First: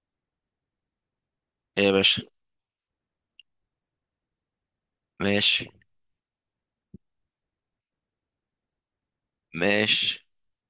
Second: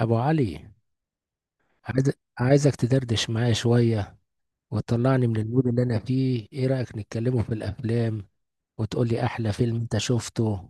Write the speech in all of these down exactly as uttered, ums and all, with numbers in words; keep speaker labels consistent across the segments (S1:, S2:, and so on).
S1: ابو علي،
S2: ايه يا
S1: عايز
S2: باشا.
S1: عايزك تدردش معايا شويه وتطلعني من المود
S2: ماشي.
S1: اللي انا فيه. ايه رايك نتكلموا في الافلام وتقول لي احلى فيلم انت
S2: ماشي.
S1: شفته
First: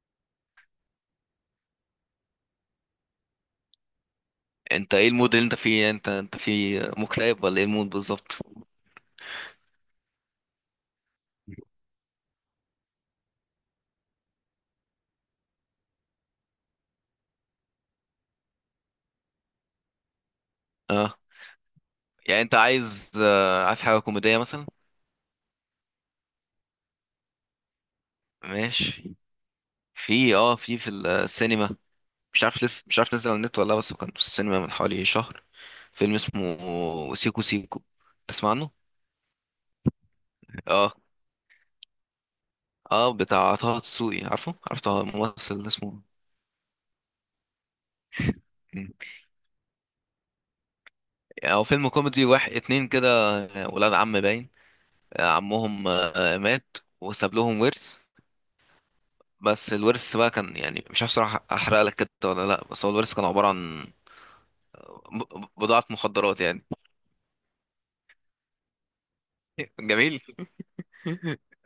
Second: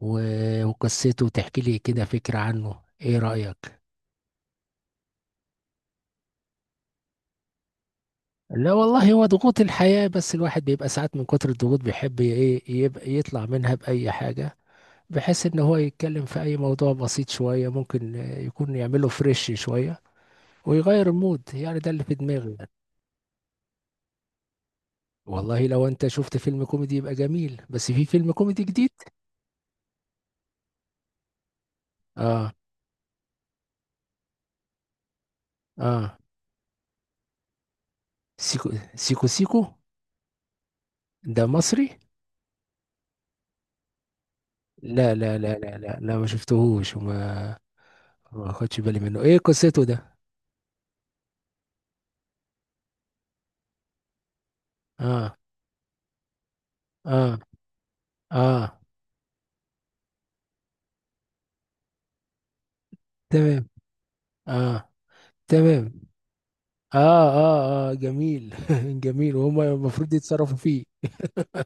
S1: و- وقصته وتحكي لي كده فكره عنه؟ ايه رايك؟
S2: انت ايه المود اللي انت فيه؟ انت انت في مكتئب ولا ايه المود بالظبط؟
S1: لا والله، هو ضغوط الحياه، بس الواحد بيبقى ساعات من كتر الضغوط بيحب ي- ايه يبقى يطلع منها باي حاجه. بحيث ان هو يتكلم في اي موضوع بسيط شويه ممكن آه، يكون يعمله فريش شويه ويغير
S2: اه.
S1: المود. يعني ده اللي في
S2: يعني انت
S1: دماغي.
S2: عايز، آه، عايز حاجه كوميديه مثلا؟
S1: والله لو انت شفت فيلم كوميدي يبقى جميل. بس في فيلم كوميدي جديد؟
S2: ماشي. في، اه في في السينما. مش
S1: اه.
S2: عارف لسه مش عارف نزل على النت ولا لا، بس هو كان في السينما من حوالي شهر. فيلم
S1: اه.
S2: اسمه سيكو سيكو، تسمع
S1: سيكو
S2: عنه؟
S1: سيكو سيكو؟
S2: اه.
S1: ده مصري؟
S2: اه، بتاع طه دسوقي، عارفه عارف طه
S1: لا لا لا
S2: الممثل
S1: لا لا
S2: اسمه؟
S1: لا، ما شفتهوش وما ما خدش
S2: مم.
S1: بالي منه. ايه قصته ده؟
S2: يعني هو فيلم كوميدي، واحد اتنين كده، ولاد عم باين. آه،
S1: اه.
S2: عمهم آه، مات وساب
S1: اه.
S2: لهم ورث.
S1: اه.
S2: بس الورث بقى كان، يعني مش عارف صراحة، احرق لك كده ولا لا، بس هو الورث كان عبارة
S1: تمام.
S2: عن
S1: اه.
S2: ب- بضاعة
S1: تمام.
S2: مخدرات يعني.
S1: اه. اه. اه جميل جميل. وهم المفروض
S2: جميل.
S1: يتصرفوا فيه.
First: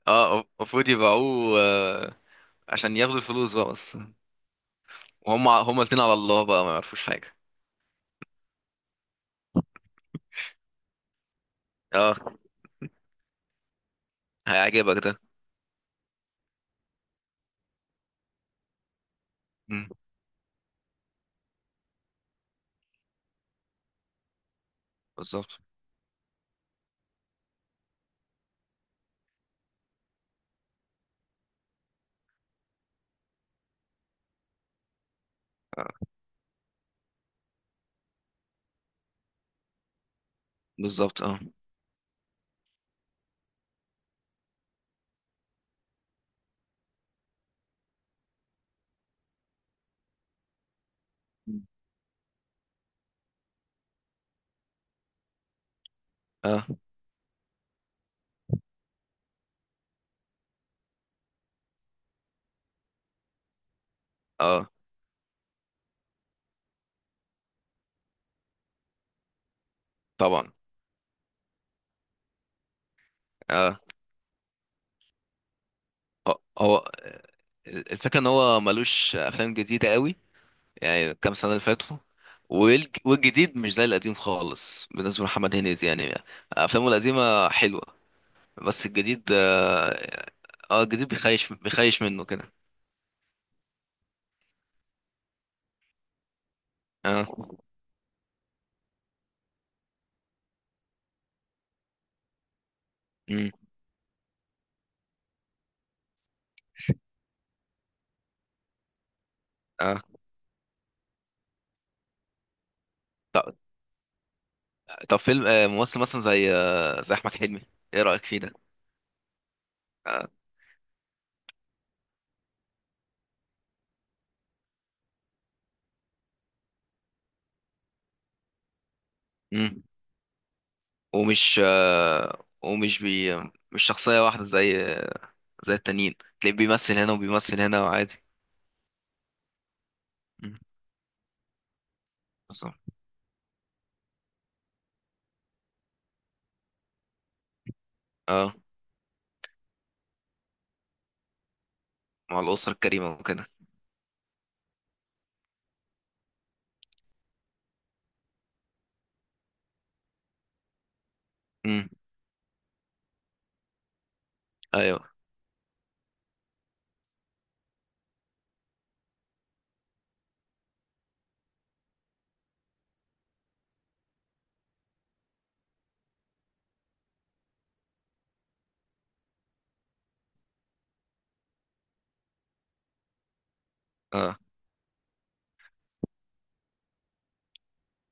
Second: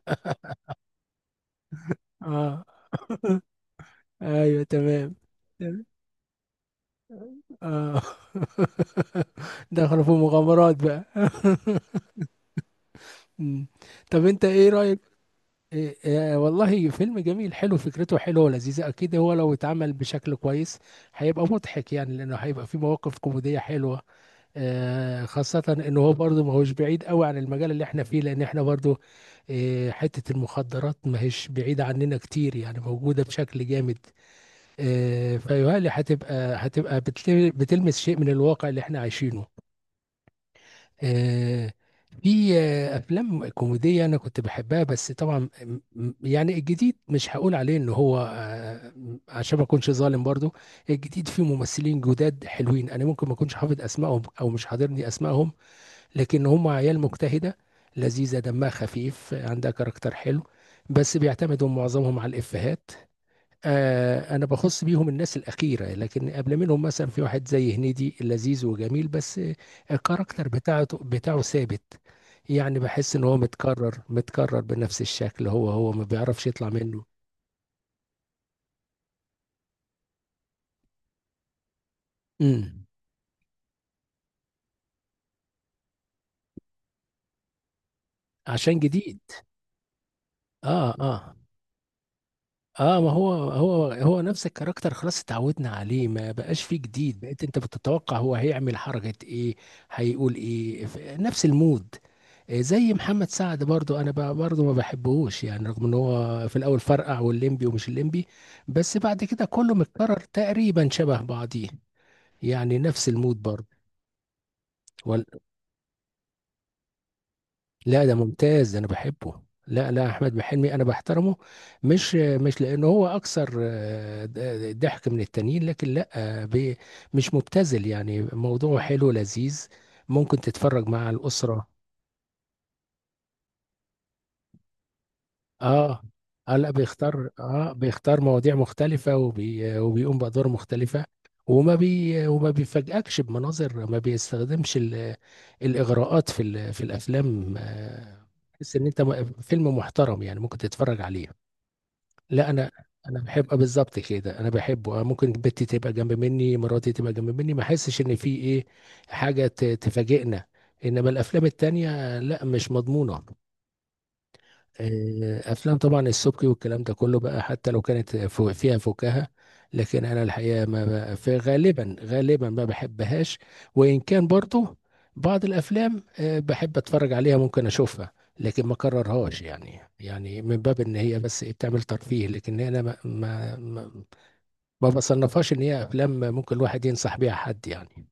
S2: اه، المفروض يبيعوه آه،
S1: اه
S2: عشان ياخدوا الفلوس بقى. بس
S1: ايوه تمام.
S2: وهم هما
S1: تمام.
S2: الاتنين على الله بقى، ما يعرفوش حاجة.
S1: اه دخلوا في مغامرات بقى
S2: اه،
S1: مم. طب انت ايه
S2: هيعجبك
S1: رأيك؟
S2: ده.
S1: إيه إيه والله فيلم جميل، حلو فكرته، حلوة ولذيذة. أكيد هو لو
S2: مم.
S1: اتعمل بشكل كويس هيبقى مضحك. يعني لأنه هيبقى فيه مواقف كوميدية حلوة. آه
S2: بالظبط
S1: خاصة إنه هو برضه ما هوش بعيد قوي عن المجال اللي إحنا فيه، لأن إحنا برضه آه حتة المخدرات ما هيش بعيدة عننا كتير، يعني موجودة بشكل جامد. آه فيهيألي
S2: آه،
S1: هتبقى هتبقى بتل- بتلمس شيء من الواقع اللي إحنا عايشينه.
S2: بالظبط. اه.
S1: آه، في آه، افلام كوميديه انا كنت بحبها. بس طبعا م- م- يعني الجديد مش هقول عليه ان هو آه، م- عشان ما اكونش ظالم برضو. الجديد فيه ممثلين جداد حلوين. انا ممكن ما اكونش حافظ اسمائهم او مش حاضرني اسمائهم، لكن
S2: اه.
S1: هم عيال مجتهده، لذيذه، دمها خفيف، عندها كاركتر حلو، بس بيعتمدوا معظمهم على الافيهات. آه انا
S2: اه.
S1: بخص بيهم الناس الاخيره. لكن قبل منهم مثلا في واحد زي هنيدي، لذيذ وجميل، بس آه، الكاركتر
S2: طبعا.
S1: بتاعته بتاعه ثابت. يعني بحس ان هو
S2: اه.
S1: متكرر متكرر بنفس الشكل. هو هو ما
S2: هو
S1: بيعرفش يطلع
S2: هو
S1: منه.
S2: الفكرة ان هو ملوش افلام جديدة قوي. يعني كام سنة اللي فاتوا،
S1: امم
S2: والج- والجديد مش زي القديم خالص بالنسبة لمحمد هنيدي. يعني أفلامه القديمة حلوة،
S1: عشان
S2: بس
S1: جديد.
S2: الجديد اه آه،
S1: اه
S2: الجديد
S1: اه
S2: بيخيش بيخيش منه كده.
S1: اه ما هو هو هو نفس الكاركتر، خلاص اتعودنا عليه، ما بقاش فيه جديد.
S2: اه.
S1: بقيت انت بتتوقع هو هيعمل حركة ايه، هيقول ايه ف- نفس المود. آه، زي محمد
S2: امم.
S1: سعد برضو انا ب- برضو ما بحبهوش يعني، رغم ان هو في الاول فرقع والليمبي ومش الليمبي، بس بعد كده كله
S2: اه.
S1: متكرر تقريبا شبه بعضيه، يعني نفس المود
S2: طب,
S1: برضو.
S2: طب فيلم، آه ممثل مثلا زي آه زي أحمد حلمي، ايه
S1: لا ده
S2: رأيك فيه ده؟
S1: ممتاز ده، انا بحبه. لا لا،
S2: آه.
S1: احمد حلمي انا بحترمه. مش مش لانه هو اكثر آه، د- د- ضحك من التانيين. لكن لا، آه، بي- مش مبتذل يعني، موضوع حلو لذيذ،
S2: امم
S1: ممكن تتفرج مع
S2: ومش
S1: الاسره.
S2: آه ومش بي مش شخصية واحدة، زي زي
S1: اه
S2: التانيين.
S1: اه،
S2: تلاقيه
S1: لا
S2: بيمثل هنا
S1: بيختار،
S2: وبيمثل
S1: اه
S2: هنا
S1: بيختار
S2: وعادي.
S1: مواضيع مختلفه، وبي وبيقوم بادوار
S2: مم.
S1: مختلفه، وما بي وما
S2: بالظبط.
S1: بيفاجئكش بمناظر. ما بيستخدمش ال- الاغراءات في ال- في الافلام. آه،
S2: اه،
S1: تحس ان انت م- فيلم محترم يعني ممكن تتفرج عليه.
S2: مع
S1: لا، انا
S2: الأسرة الكريمة
S1: انا
S2: وكده.
S1: بحب. آه بالظبط كده انا بحبه. آه، ممكن بنتي تبقى جنب مني، مراتي تبقى جنب مني، ما احسش ان في ايه حاجه ت- تفاجئنا. انما الافلام
S2: امم.
S1: التانية لا، مش مضمونه.
S2: ايوه.
S1: آه، افلام طبعا السبكي والكلام ده كله بقى، حتى لو كانت فو- فيها فكاهه. لكن انا الحقيقه ما بقى في غالبا غالبا ما بحبهاش. وان كان برضو بعض الافلام آه، بحب اتفرج عليها، ممكن اشوفها، لكن ما كررهاش. يعني يعني من باب ان هي بس إيه بتعمل ترفيه. لكن انا ما ما ما
S2: اه.
S1: ما بصنفهاش ان هي افلام ممكن الواحد ينصح بيها حد يعني.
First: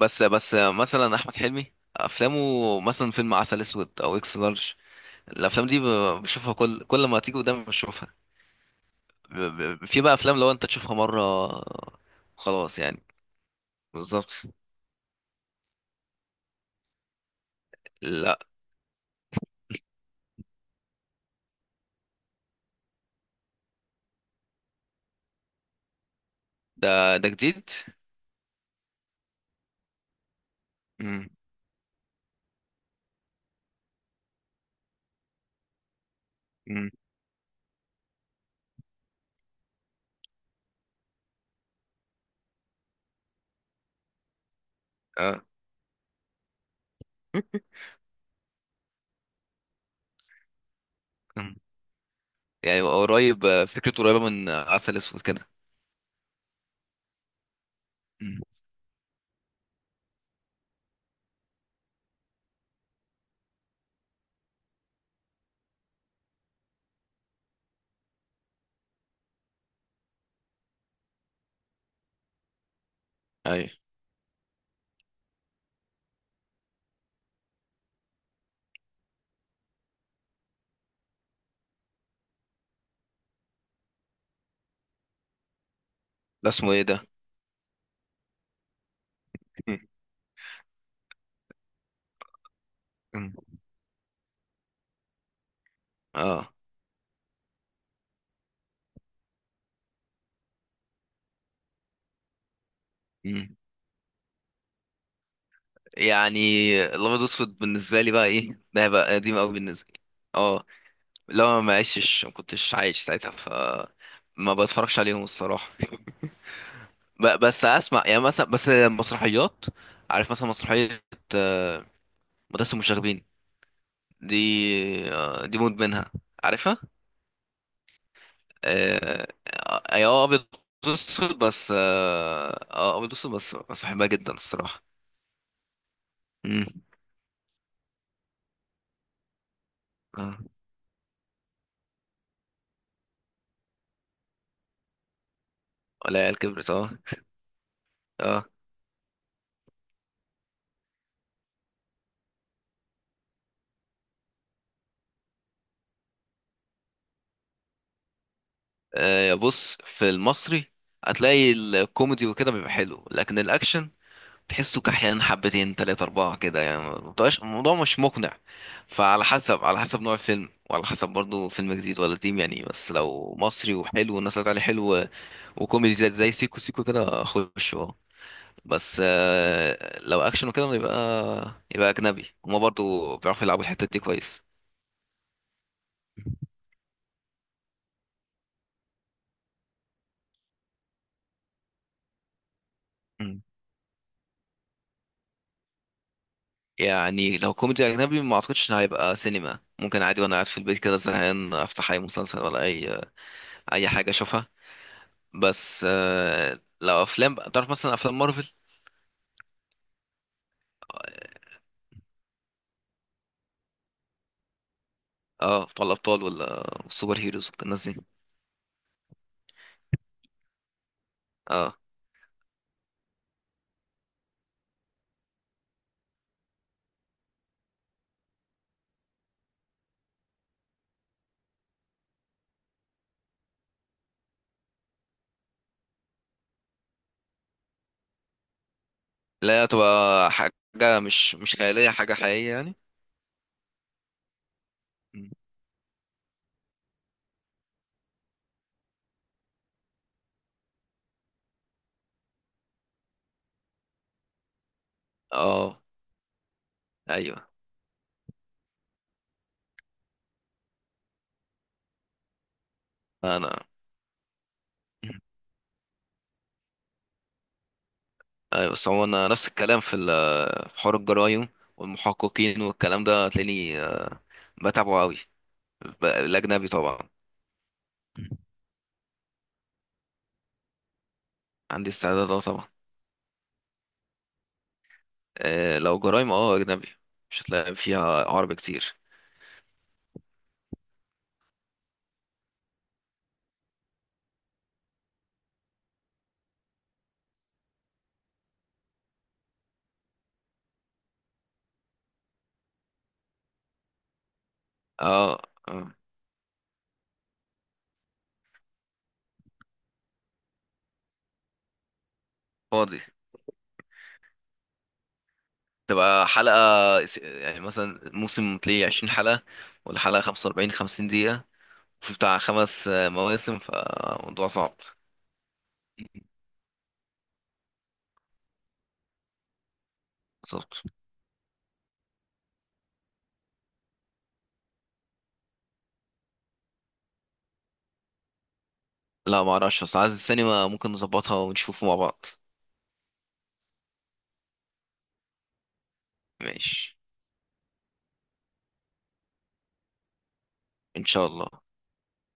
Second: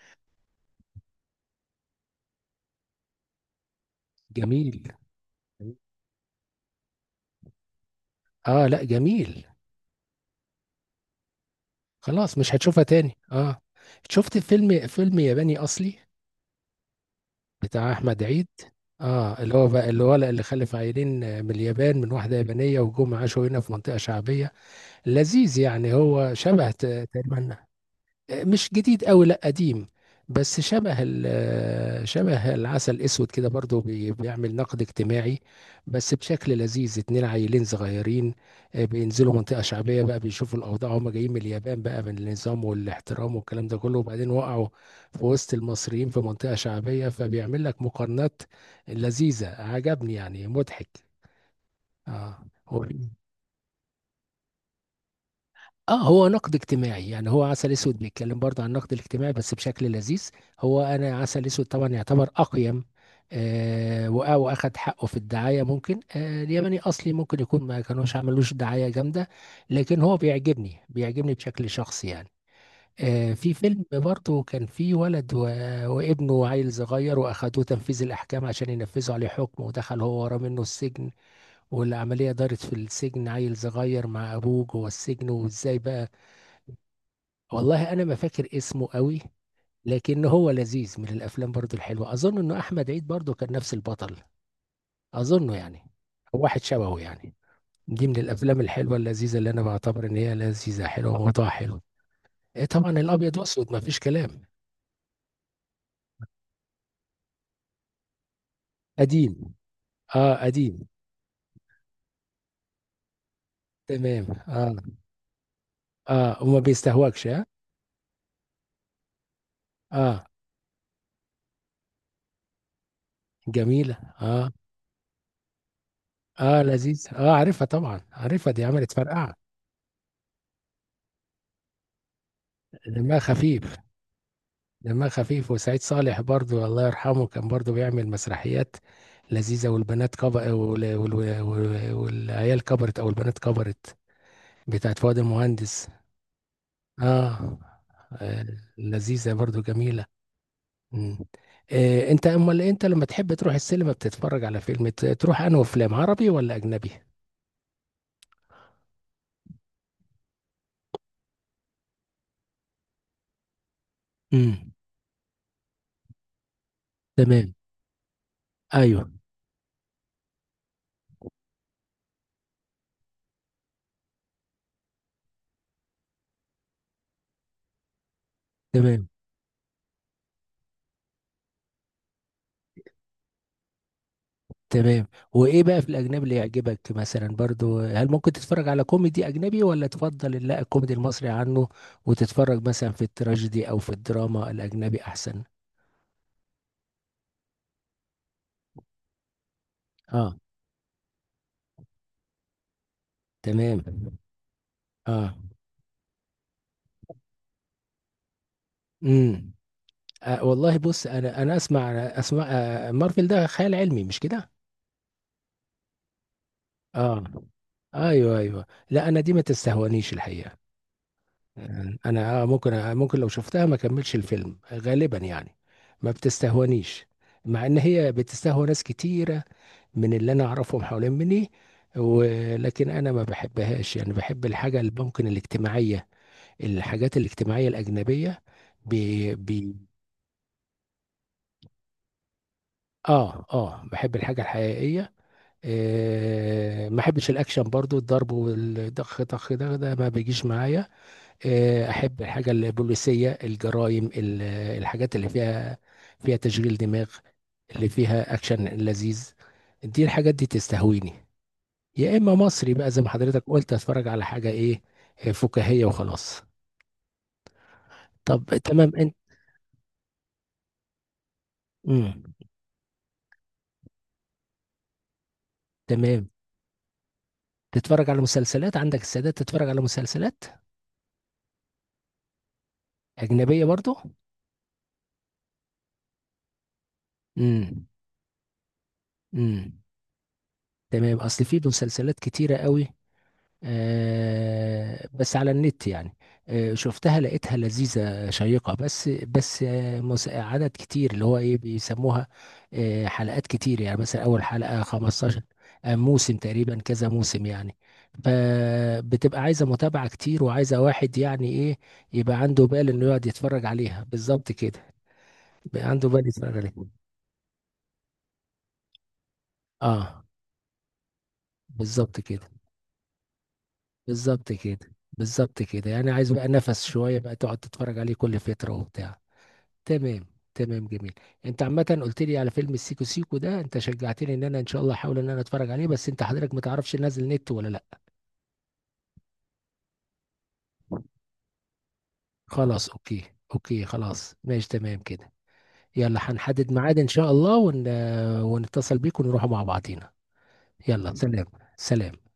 S2: بس بس مثلا احمد حلمي، افلامه مثلا فيلم عسل اسود او اكس
S1: جميل.
S2: لارج، الافلام دي ب- بشوفها كل كل ما تيجي قدامي بشوفها.
S1: اه لا
S2: ب-
S1: جميل.
S2: ب- في بقى افلام لو انت تشوفها مره،
S1: خلاص مش
S2: خلاص
S1: هتشوفها
S2: يعني.
S1: تاني. اه شفت
S2: بالظبط.
S1: فيلم فيلم ياباني اصلي بتاع احمد
S2: لا،
S1: عيد. اه اللي هو بقى الولد اللي خلف عيلين آه، من اليابان، من واحده يابانيه، وجم عاشوا هنا في منطقه شعبيه. لذيذ يعني، هو شبه ت-
S2: ده ده
S1: تقريبا.
S2: جديد.
S1: مش جديد قوي لا، قديم. بس شبه
S2: امم.
S1: ال- شبه العسل الاسود كده، برضو بي- بيعمل نقد اجتماعي بس بشكل
S2: امم.
S1: لذيذ. اتنين عيلين صغيرين. آه، بينزلوا منطقة شعبية بقى، بيشوفوا الأوضاع. هما جايين من اليابان بقى، من النظام والاحترام والكلام ده كله، وبعدين وقعوا في
S2: اه.
S1: وسط المصريين في منطقة شعبية، فبيعمل لك مقارنات لذيذة. عجبني يعني مضحك.
S2: مم.
S1: اه
S2: يعني قريب، آه، فكرته قريبه من آه، عسل اسود كده.
S1: اه هو نقد اجتماعي يعني. هو عسل اسود بيتكلم
S2: امم.
S1: برضه عن النقد الاجتماعي بس بشكل لذيذ. هو انا عسل اسود طبعا يعتبر اقيم. آه وأ- واخد حقه في الدعايه. ممكن آه الياباني اصلي ممكن يكون ما كانوش عملوش دعايه جامده. لكن هو بيعجبني بيعجبني بشكل شخصي يعني. آه في
S2: ايوه.
S1: فيلم برضه كان فيه ولد و... وابنه عيل صغير، واخدوه تنفيذ الاحكام عشان ينفذوا عليه حكم، ودخل هو وراه منه السجن. والعمليه دارت في السجن، عيل صغير مع ابوه جوه السجن وازاي بقى.
S2: ده اسمه ايه ده؟
S1: والله انا ما فاكر اسمه قوي.
S2: مم.
S1: لكن هو لذيذ، من الافلام برضو الحلوه. اظن انه احمد عيد برضو
S2: مم.
S1: كان نفس البطل، اظنه يعني، او
S2: اه.
S1: واحد شبهه يعني. دي من الافلام الحلوه اللذيذه اللي انا بعتبر ان هي لذيذه حلوه، وموضوعها حلو. إيه طبعا الابيض
S2: مم.
S1: واسود ما فيش كلام.
S2: يعني الابيض واسود بالنسبه لي بقى، ايه ده بقى قديم قوي
S1: قديم.
S2: بالنسبه لي.
S1: اه
S2: اه،
S1: قديم.
S2: لو ما عشتش، ما كنتش عايش ساعتها، ف
S1: تمام.
S2: ما
S1: اه
S2: بتفرجش عليهم الصراحة.
S1: اه وما بيستهواكش.
S2: ب-
S1: اه
S2: بس اسمع، يعني مثلا بس المسرحيات.
S1: اه
S2: عارف مثلا مسرحية آه، مدرسة المشاغبين
S1: جميله.
S2: دي؟
S1: اه
S2: آه، دي مود منها.
S1: اه
S2: عارفها؟
S1: لذيذ. اه عارفها طبعا عارفها، دي عملت
S2: آه،
S1: فرقعه.
S2: آه، اي، اه، ابيض واسود بس اه آه، ابيض
S1: دمها
S2: واسود، بس
S1: خفيف.
S2: بس بحبها جدا الصراحة.
S1: دمها خفيف وسعيد صالح برضو
S2: امم.
S1: الله يرحمه كان برضو بيعمل مسرحيات لذيذة. والبنات
S2: اه.
S1: كبر وال... وال... وال... والعيال كبرت أو البنات كبرت بتاعت فؤاد المهندس.
S2: ولا عيال كبرت؟ اه.
S1: آه آه،
S2: اه.
S1: لذيذة برضو جميلة. مم. آه، أنت أمال أنت لما تحب تروح السينما بتتفرج على فيلم ت- تروح أنه فيلم عربي ولا أجنبي؟
S2: آه، بص، في المصري هتلاقي الكوميدي وكده بيبقى حلو، لكن الاكشن
S1: امم.
S2: تحسه كحيان حبتين تلاتة أربعة كده يعني، ما بتبقاش-
S1: تمام.
S2: الموضوع مش مقنع.
S1: ايوه
S2: فعلى حسب على حسب نوع الفيلم، وعلى حسب برضو فيلم جديد ولا قديم يعني. بس لو مصري وحلو والناس طلعت عليه حلو، وكوميدي زي زي سيكو سيكو كده، أخش. أه بس
S1: تمام.
S2: آه، لو أكشن وكده، يبقى يبقى أجنبي، هما برضو بيعرفوا يلعبوا الحتة دي كويس.
S1: تمام. وايه بقى في الاجنبي اللي يعجبك مثلا برضو؟ هل ممكن تتفرج على كوميدي اجنبي، ولا تفضل لا الكوميدي المصري عنه؟ وتتفرج مثلا في
S2: مم.
S1: التراجيدي او في الدراما الاجنبي احسن؟
S2: يعني لو كوميدي أجنبي، ما أعتقدش إن هيبقى سينما. ممكن عادي وأنا
S1: اه
S2: قاعد في البيت كده زهقان أفتح أي مسلسل ولا أي
S1: تمام.
S2: أي حاجة أشوفها.
S1: اه.
S2: بس آه لو افلام بقى، تعرف مثلا افلام مارفل؟
S1: امم. آه والله بص، انا انا اسمع اسمع آه مارفل ده خيال علمي، مش كده؟
S2: اه، بتوع الابطال ولا السوبر
S1: اه.
S2: هيروز والناس دي.
S1: ايوه ايوه. لا انا دي ما تستهونيش الحقيقة.
S2: اه،
S1: انا ممكن ممكن لو شفتها ما كملش الفيلم غالبا يعني، ما بتستهونيش. مع ان هي بتستهوى ناس كتيرة من اللي انا اعرفهم حوالين مني. ولكن انا ما بحبهاش يعني، بحب الحاجة اللي ممكن الاجتماعية، الحاجات الاجتماعية الاجنبية. بي
S2: لا،
S1: بي
S2: تبقى حاجه مش مش خياليه، حاجه حقيقيه يعني.
S1: اه اه بحب الحاجة الحقيقية.
S2: مم.
S1: آه ما بحبش الاكشن برضو، الضرب والدخ طخ ده ده ما بيجيش معايا. آه، احب الحاجه البوليسيه، الجرائم، ال- الحاجات اللي فيها
S2: اه.
S1: فيها تشغيل دماغ،
S2: ايوه.
S1: اللي فيها اكشن لذيذ. دي الحاجات دي تستهويني. يا اما مصري بقى زي ما حضرتك
S2: انا.
S1: قلت، اتفرج على حاجه ايه
S2: مم.
S1: آه، فكاهيه وخلاص. طب
S2: ايوه، بس
S1: تمام.
S2: هو
S1: انت.
S2: انا نفس الكلام في ال- في حوار الجرايم
S1: مم.
S2: والمحققين والكلام ده، هتلاقيني آه، بتابعه قوي،
S1: تمام.
S2: الاجنبي طبعا.
S1: تتفرج على مسلسلات، عندك السادات، تتفرج على مسلسلات
S2: عندي استعداد، اه طبعا.
S1: اجنبيه برضو.
S2: آه لو جرايم، اه اجنبي، مش هتلاقي
S1: امم.
S2: فيها عربي كتير.
S1: امم. تمام، اصل في مسلسلات كتيره قوي. آه، بس على النت يعني. آه، شفتها لقيتها لذيذة شيقة، بس بس آه، مس- عدد كتير، اللي هو ايه بيسموها، آه، حلقات كتير. يعني مثلا اول حلقة
S2: اه
S1: خمسة عشر،
S2: آه،
S1: آه، موسم تقريبا، كذا موسم يعني. فبتبقى عايزة متابعة كتير، وعايزة واحد يعني ايه، يبقى عنده بال
S2: فاضي.
S1: انه يقعد يتفرج عليها بالظبط كده، يبقى عنده
S2: تبقى
S1: بال يتفرج
S2: حلقة،
S1: عليها.
S2: س- يعني مثلا موسم تلاقيه عشرين حلقة، ولا حلقة
S1: اه
S2: خمسة وأربعين، خمسين دقيقة، في
S1: بالظبط
S2: بتاع
S1: كده.
S2: خمس آه، مواسم، فموضوع
S1: بالظبط
S2: صعب.
S1: كده. بالظبط كده يعني، عايز بقى نفس شوية بقى تقعد تتفرج عليه كل فترة وبتاع. تمام.
S2: بالظبط.
S1: تمام جميل. انت عامه قلت لي على فيلم السيكو سيكو ده، انت شجعتني ان انا ان شاء الله احاول ان انا اتفرج عليه، بس انت حضرتك ما تعرفش نازل نت ولا لا.
S2: لا ما اعرفش، بس عايز السينما ممكن نظبطها ونشوفه مع بعض.
S1: خلاص اوكي. اوكي خلاص ماشي تمام كده. يلا هنحدد
S2: ماشي.
S1: ميعاد ان شاء الله، ون... ونتصل بيك ونروح مع بعضينا.
S2: ان
S1: يلا
S2: شاء
S1: سلام.
S2: الله.
S1: سلام.